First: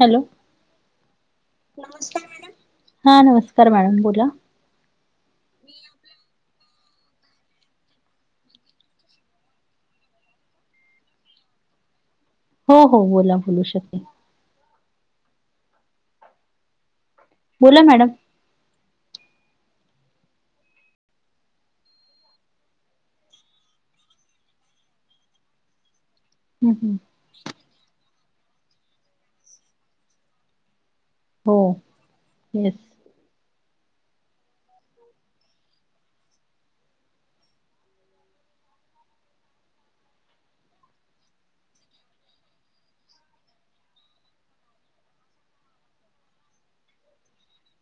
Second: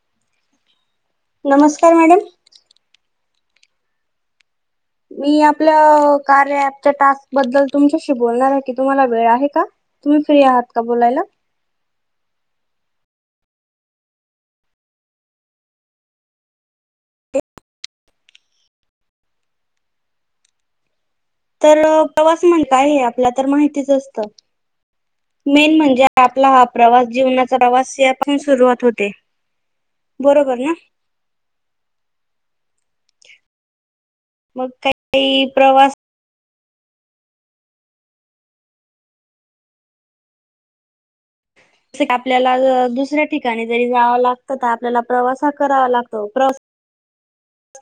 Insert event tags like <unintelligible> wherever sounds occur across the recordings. Hello! नमस्कार madam. हा नमस्कार बोला. मी आपल्या कार्या ॲपच्या टास्क बद्दल तुमच्याशी बोलणार आहे की तुम्हाला वेळ आहे का? तुम्ही फ्री आहात का बोलायला? हो हो बोला बोलू शकते. बोला मॅडम. तर प्रवास म्हण काय आपल्याला तर माहितीच असत मेन म्हणजे आपला हा हम्म हम्म प्रवास जीवनाचा प्रवास हे पण सुरुवात होते. बरोबर ना? हो येस. मग काही तरी प्रवास आपल्याला अ दुसऱ्या ठिकाणी जरी जावं लागतं तर आपल्याला प्रवास करावा लागतो प्रवास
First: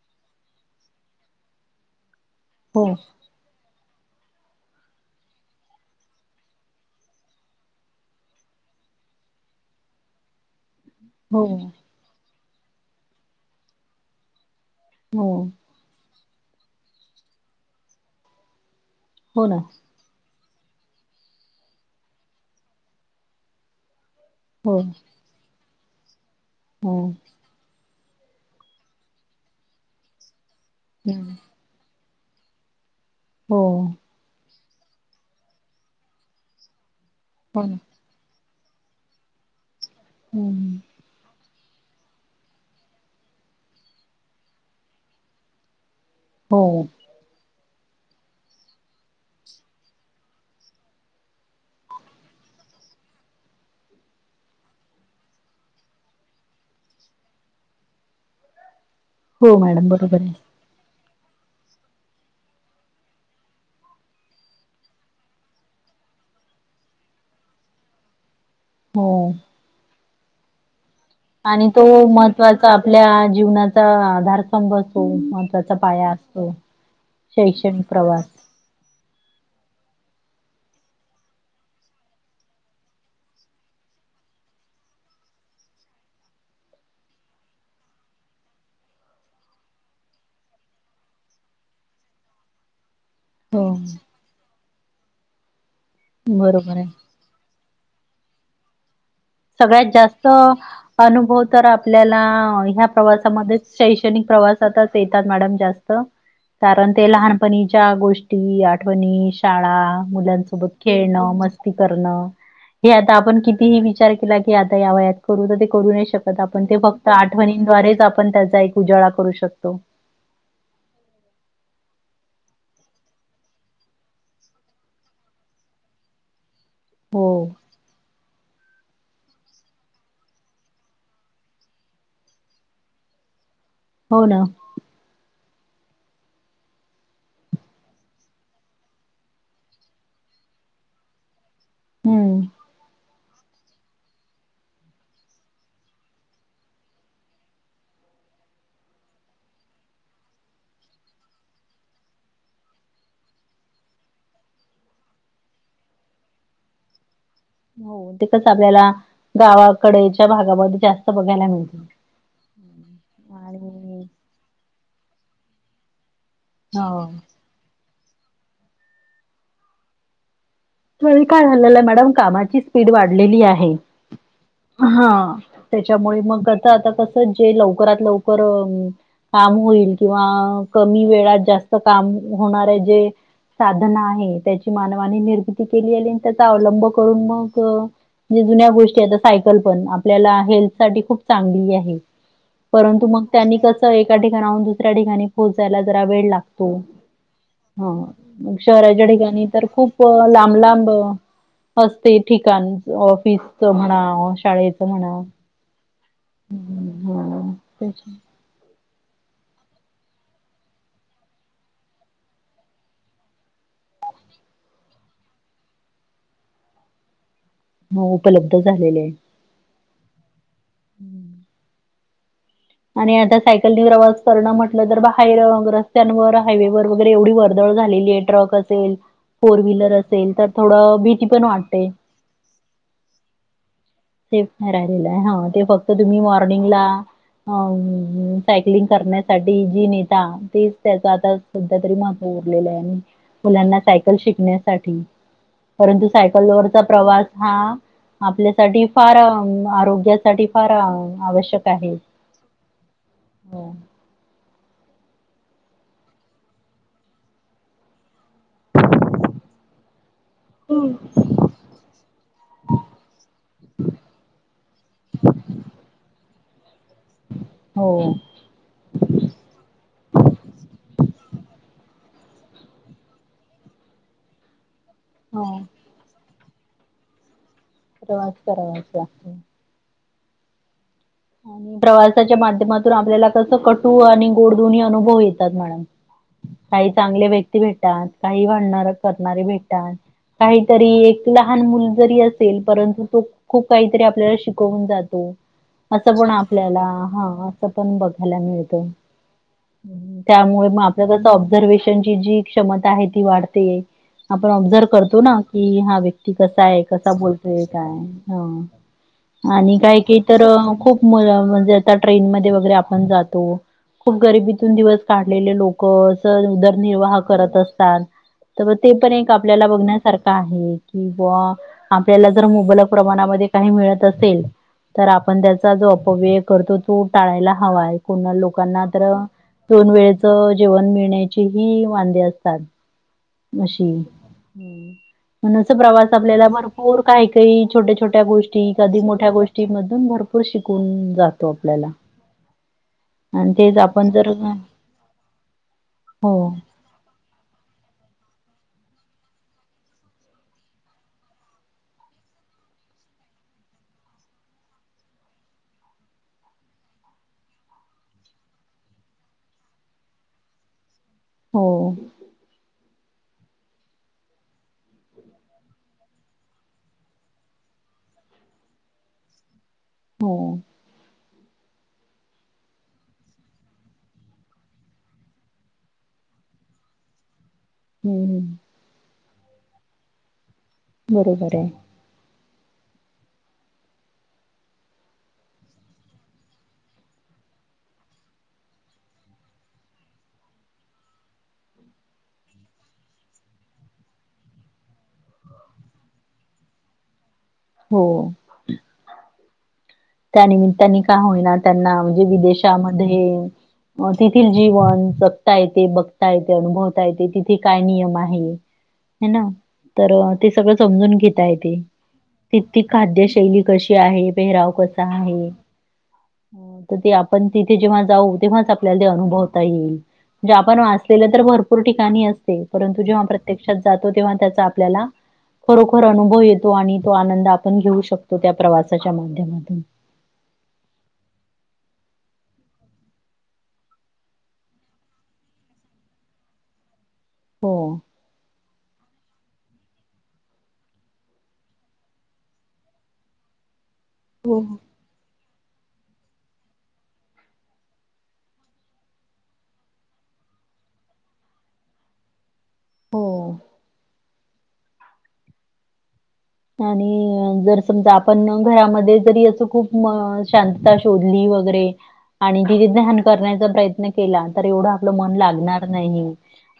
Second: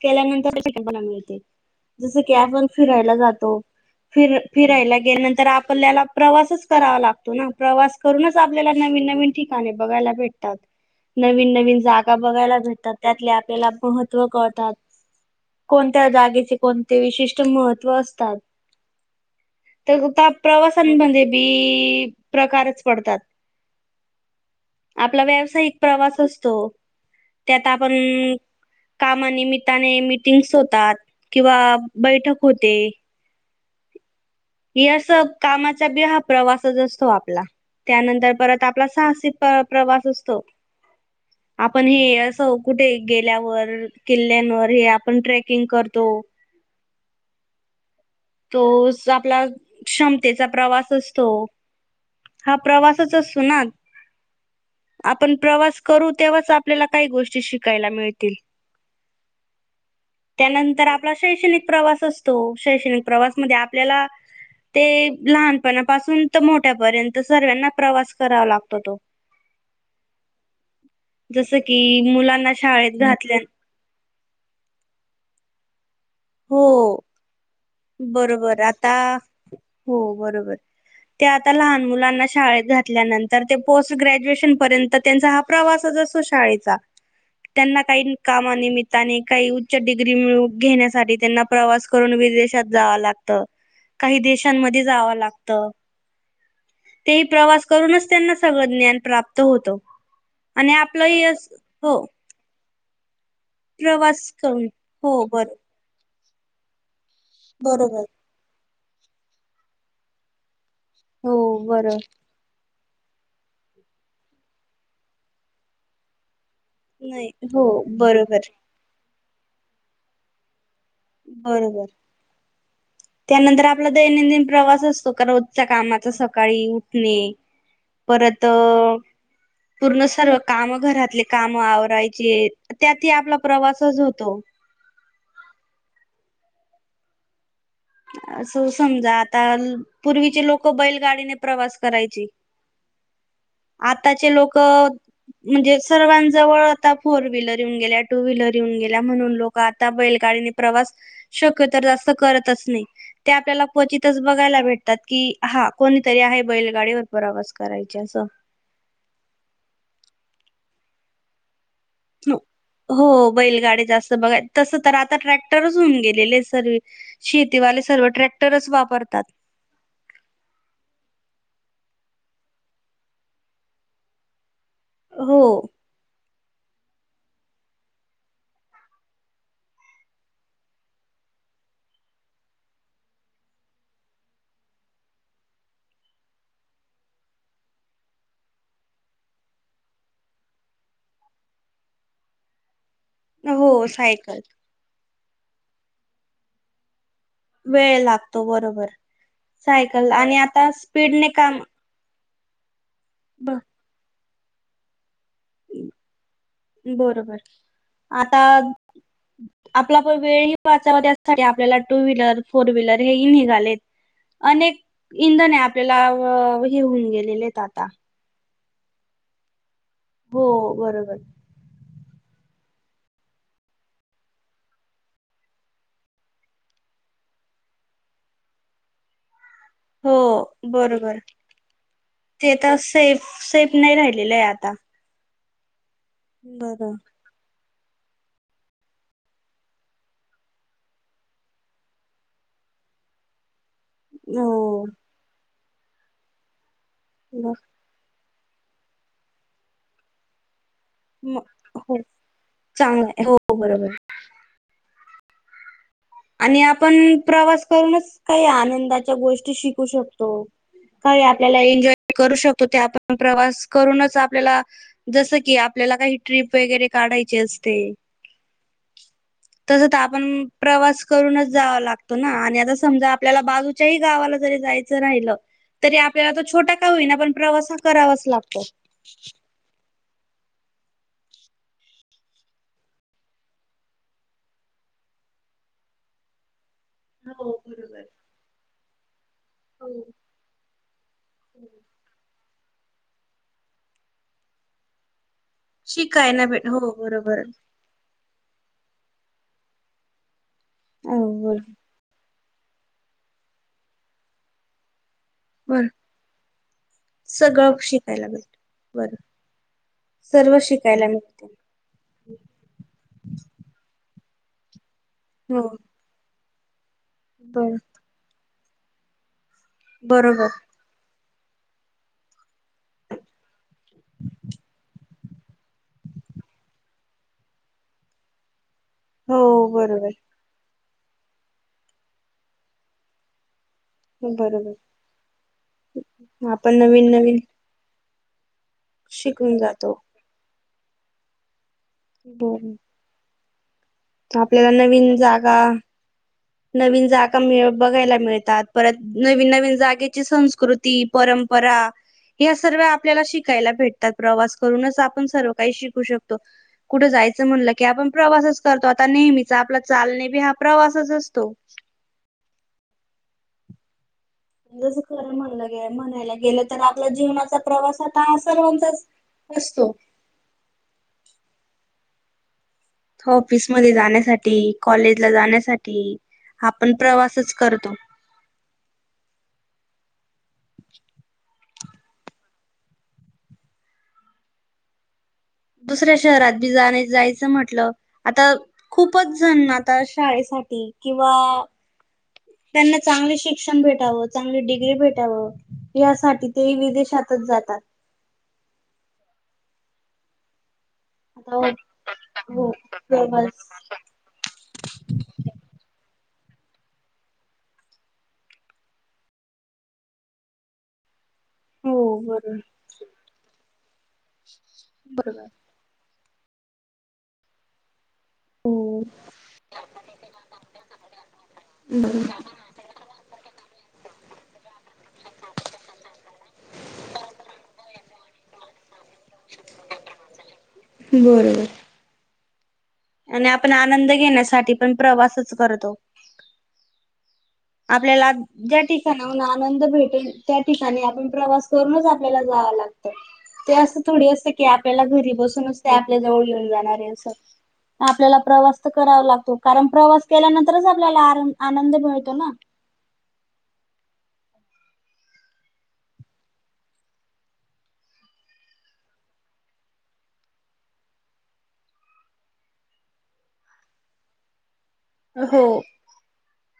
केल्या नंतर <unintelligible> मिळते जस की आपण हो फिरायला जातो. फिर फिरायला गेल्यानंतर आपल्याला प्रवासच करावा लागतो ना प्रवास करूनच आपल्याला नवीन नवीन ठिक का नी बघायला भेट हो नवीन नवीन जागा बघायला भेटतात. त्यातले आपल्याला महत्त्व कळतात. हो कोणत्या जागेचे कोणते विशिष्ट महत्त्व असतात. हो ना? तग त्या प्रवासांमध्ये बी प्रकारच पडतात. हो. आपला व्यावसायिक प्रवास असतो. हम्म. त्यात आपण मनामित्ताने मिटिंग्स होतात हम्म किंवा बैठक होते. हो. ही अस कामाचा बी हाप प्रवासच असतो आपला. हो. त्यानंतर परत आपला साहसी प -प्रवास असतो. हम्म आपण हे असं कुठे गेल्यावर किल्ल्यांवर हे आपण ट्रॅकिंग करतो. हो. तो स आपला क्षमतेचा प्रवास असतो. <inaudible> हा प्रवासच असतो ना? आपण प्रवास करू तेव्हाच आपल्याला काही गोष्टी शिकायला मिळतील. हो मॅडम बरोबर आहे. त्यानंतर आपला शैक्षणिक प्रवास असतो. शैक्षणिक प्रवास मध्ये आपल्याला ते लहानपणा पासून त मोठ्यापर्यंत सर्वना प्रवास करावा लागतो. ततो हो आणि तो महत्त्वाचा शाळेत आपल्या घातल्या जीवनात चा आधार स्तंभ असो महत्वाचा पाया असतो हो शैक्षणिक प्रवास बरोबर आता हो बरोबर. ते आता लहान मुलांना शाळेत घातल्यानंतर ते पोस्ट ग्रॅज्युएशन पर्यंत त्यांचा हा प्रवासज असो शाळेचा. त्यांना काही कामानिमित्ताने काही उच्च डिग्री मिळू घेण्यासाठी त्यांना प्रवास करून विदेशात जावा लागतं हो काही देशांमध्ये जावा लागतं. बरोबर आहे. ते ही प्रवास करूनच त्यांना सगळं ज्ञान प्राप् सगळ्यात जास्त अनुभव अस तर हो आपल्याला ह्या प्रवासामध्येच शैक्षणिक प्रवास करून प्रवासतच हो येतात बर मॅडम जास्त. कारण ते लहानपणीच्या बरोबर गोष्टी आठवणी, शाळा, मुलांसोबत खेळणं हो मस्ती बरो करणं हे आता आपण कितीही विचार केला की आता या वयात करू तर ते करू नाही शकत आपण ते फक्त नाही आठवणीन हो द्वारेच आपण बरोबर त्याचा उजाळा करू शकतो. बरोबर. त्यानंतर आपला दैनंदिन प्रवास असतो का रोजच्या कामाचा सकाळी उ ठणे हो, नाही परत पूर्ण सर्व कामं घरातले कामं आवरायचे त्यात ही आपला प्रवासच हो होतो. ना. असं समजा आताल पूर्वीचे लोकं बैलगाडीने प्रवास करायची हम्म. आताचे लोकं म्हणजे सर्वां जवळ आता फोर व्हीलर येऊन गेल्या टू व्हीलर येऊन गेल्या म्हणून लो कं आता बैलगाडीने प्रवास शक्य तर जास्त करतच नाही. ते आपल्याला क्वचितच बघायला भेटतात की हा कोणीतरी आहे बैलगाडीवर परवास हो तिथंच आपल्याला गावाकडेच्या भागामध्ये जास्त बघायला मिळते. नो हो बैलगाडी जास्त आणि बघाय तसं तर आता ट्रॅक्टरच होऊन गेलेलेस तरी हो. शेतीवाले सर्व ट्रॅक्टरच वापरतात. <unintelligible> काय झालेलं मॅडम कामाची स्पीड वाढलेली आहे हा. हो च्यामुळे मग आता कसं जे लवकरात लवकर उम्म काम होईल किंवा कमी वेळात जास्त काम होणारे जे साधना आहे त्याची मानवाने निर्मिती केली आली आणि त्याचा अवलंब करून मगं जे जुन्या गोष्टी आता सायकल पण आपल्याला हेल्थ साठी खूप चांगली आहे. परंतु मग त्यांनी हो कसं एका सायकल ठिकाणाहून दुसऱ्या ठिकाणी पोहोचयला जरा वेळ लागतो. हा वेळ लागतो म बरोबर शहराच्या ठिकाणी तर खूप सायकल आणि लांब आता लांब स्पीडने काम असतय ठिकाण ब ऑफिसचा म्हणा शाळेचा म्हणा. बरोबर हा तेच आता आपला पण वेळ ही वाचावा त्यासाठी आपल्याला टू व्हीलर फोर व्हीलर हे ही निघालेत. अनेक इंधन हे आपल्याला हो हेऊन गेलेलेत आता. हो उपलब्ध झालेले. हो बरोबर. आणि आता सायकलनी प्रवास करणं म्हटलं तर बाहेर ग रस्त्यांवर हायवेवर वगैरे एवढी वर्दळ झालेली आहे. ट्रक असेल फोर विल र हो असेल तर थोडं बरोबर. भीती पण वाटते ते तर सेफ सेफ नाही राहिलेलं आहे सेफ नाय आता. राहे लेला हा ते फक्त तुम्ही बर मॉर्निंगला अम हम्म सायकलिंग करण्यासाठी जी नेता तेच त्यांचा आता सध्या तरी महत्व उरलेलं आहे आणि मुलांना सायकल हो शिकण्यासाठी परंतु सायकलवरचा प्रवास हा ब आपल्यासाठी फारं आरोग्यासाठी फारं आवश्यक आहे. चांगलाय हो बरोबर आणि आपण प्रवास करूनच काई आनंदाच्या गोष्टी शिकू शक तो. काय आपल्याला एन्जॉय करू शकतो ते आपण प्रवास करूनच आपल्याला जसं की आपल्याला काही ट्रिप वगैरे काढायची असते. हो तसं त आपण प्रवास करूनच जावा लागतो ना आणि आता समजा आपल्याला बाजूच्याही गावाला जरी जाय चं राहील हो तरी आपल्याला तो छोटा का होईना पण प्रवास हा करावाच प्रवास लागतो. करावाच लागतो. आणि प्रवासाच्या माध्यमांतून आपल्याला कसं कटू आणि गोड दोन्ही अनुभव येतात मॅडम काही चांगले हो व्यक्ती भेटतात. बरोबर. काही भांडणार करणारे भेटतात. काहीतरी एक लहान मुल जरी असेल परंतु तो खूप काहीतरी आपल्याला शिकवून जातो. असं पण शिकायला भेट आपल्याला हो हा बरोबर असं पण बघायला मिळत हु त्यामुळे म आपलं हो कस बर ऑब्झर्वेश शन ची जी क्षमता आहे ती वाढते आपण ऑबझर्व करतो ना. की बर हा व्यक्ती कसा आये कसा बोलतोय सगळं काय शिकायला ह भेट बर आणि काय की तर सर्व खुप शिकायला म मिळते म्हणजे आता ट्रेन मध्ये वगैरे आपण जातो. खूप गरीबीतून दिवस काढलेले हो लोक स उदरनिर्वाह करत बर असतात त म ते पण एक आपल्याला बघण्यासारखं बरोबर आहे. किंवा आपल्याला जर मुबलक प्रमाणामध्ये काही मिळत असेल तर आपण त्याचं चा जो अपव्यय करतो तो टाळायला हवाय कुणा लोकांना तर हो दोन बरोबर वेळच जेवण मिळण्याची ही वांदे असतात. नशीब बरोबर हूं म्हणून अस प्रवास आपल्याला आपण भरपूर नवीन काय नवीन काही छोट्या छोट्या गोष्टी कधी मोठ्या शिकून गोष्टी जातो. मधून भरपूर शिकवून जातो आपल्याला <unintelligible> आणि तेच आपण जर म आपल्याला नवीन जागा हो नवीन जागा मिळ बघायला मिळतात. परत नवीन नवीन जागेची संस्कृती, परंपरा हया सर्व्या आपल्याला शिकायला भेटतात. प्रवास करूनच आपण सर्व काही शिकू शकतो. कुठं जायचं म्हणलं की आपण प्रवासच करतो. आता नेहमीच आपला चालणे बी हा प्रवासच अस हो. जसं खरं म्हणलं गे म्हणायला गेलं तर आपला जीवनाचा प्रवास आता हा सर्वांचाच असतो. हो. ऑफिसमध्ये जाण्यासाठी कॉलेजला जाण्यासाठी आपण प्रवासच करतो. हूं हम्म बरोबर आय. दुसऱ्या शहरात बी जाणे जायचं म्हटलं आता खूपच जण आता शाळेसाठी किंवा त्यांना चांगले शिक्षण भेटावं. चांगली डिग्री भेटावं. यासाठी ते विदेशातच जातात. हो. त्यानिमित्तानी का होईना आता त्यांना म्हणजे हो विदेशामध्ये प्रवास म तेथील जीवन जगता येते. बघता येते. अनुभवता येते. तिथे काय नियम आहे. हाय ना तर ते सगळं समजून घेत ता येते. हो बरोबर. तिती खाद्यशैली कशी आहे. पेहराव कसा बरोबर. आहे. हो, तर ते आपण तिथे जेव्हा जाऊ- तेव्हाच आपल्याला हो ते अनुभवता येईल, म्हणजे आपण वाचलेले तर भरपूर ठिकाणी बरोबर. असते- परंतु जेव्हा प्रत्यक्षात जातो, तेव्हा त्याचा आपल्याला- खरोखर अनुभव येतो आणि तो आनंद आपण घेऊ शकतो, त्या प्रवासाच्या माध्यमातून. बरोबर. आणि आपण आनंद घेण्यासाठी पण प्रवासच करतो. हो, आपल्याला ज्या ठिकाणी - मग आनंद भेटेल, त्या ठिकाणी आप प्रवास करून आपल्याला जाव लागतय. ते असं- थोडी असं की आपल्याला घरी बसूनच ते आपल्या जवळ येऊन जाणार आहे, असं. आपल्याला प्रवास तर करावा लागतो, कारण प्रवास केल्यानंतरच आपल्याला आनंद, आनंद मिळतो ना? हो. आणि जर समजा, आपण घरामध्ये जरी असं खूप शांतता शोधली वगैरे- आणि किती ध्यान करण्याचा प्रयत्न केला, तर एवढं आपलं मन हो. लागणार नाही.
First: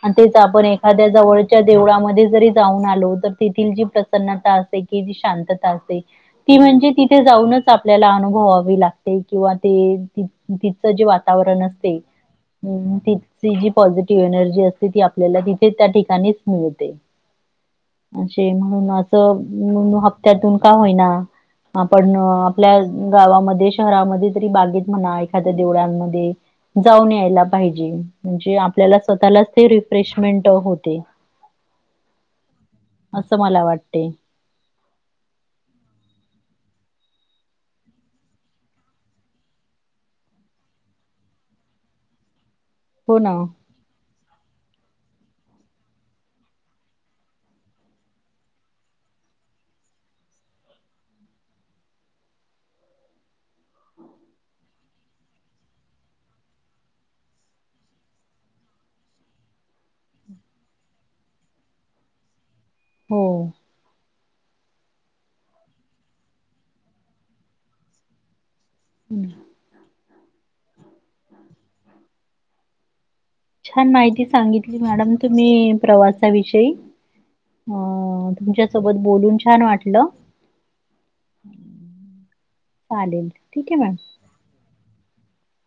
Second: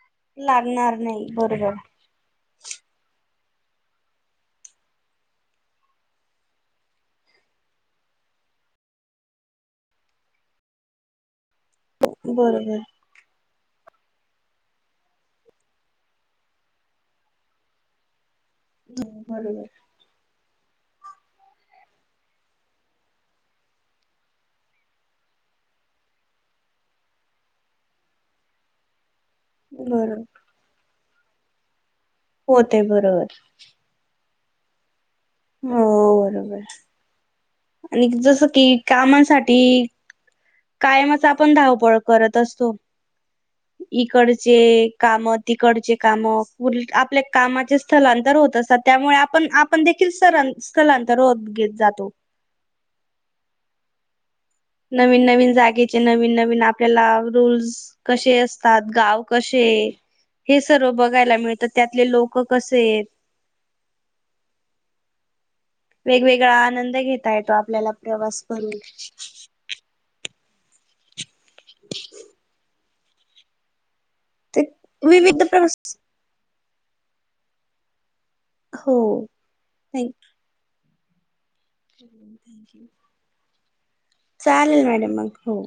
हा, तेच आपण लागणार एखाद्या नाही जवळच्या बरोबर देवळामध्ये जरी जाऊन आलो, तर तेथील जी प्रसन्नता अस- ते, की जी शांतता असते- ती म्हणजे तिथे जाऊनच आपल्याला अनुभवावी लागते किंवा ते- तिचं जे वातावरण असते, बरोबर अम ते- ती जी पॉझिटिव्ह एनर्जी असते ती आपल्याला तिथे त्या ठिकाणीच मिळते. असे म्हणून, असं हप्त्यातून का होईना- आपण आपल्या गावामध्ये, शहरामध्ये तरी बागेत म्हणा, एखाद्या देवळांमध्ये- जाऊन यायला पाहिजे, म्हणजे आपल्याला स्वतःलाच ते बरोबर. रिफ्रेशमेंट होते. होते बरोबर असं मला वाटते. हो बरोबर आणि जस कि कामासाठी- कायमच आपण धावपळ करत असतो. हो ना. इकडचे कामं, तिकडचे कामं आपल्या कामाचेच- स्थलांतर होत असतात, त्यामुळे आपण, आपण देखील स्ंला- स्थलांतर होत घेत जातो. नवीन, नवीन जागेचे नवीन, नवीन आपल्याला रूल्स- कशे असतात? गाव कशे? हे सर्व बघायला मिळतं, त्यातले लोक कसे आहेत? हो. वेगवेगळा आनंद घेता येतो, आपल्याला प्रवास करून. <inaudible> तेच. छान माहिती ते सांगितली, मॅडम विविध तुम्ही प्रवास- विषयी. अ.. तुमच्या हो सोबत बोलून छान वाटलं- थँक्यू चालेल ठीक आहे मॅम. चालेल, मॅडम मग हो.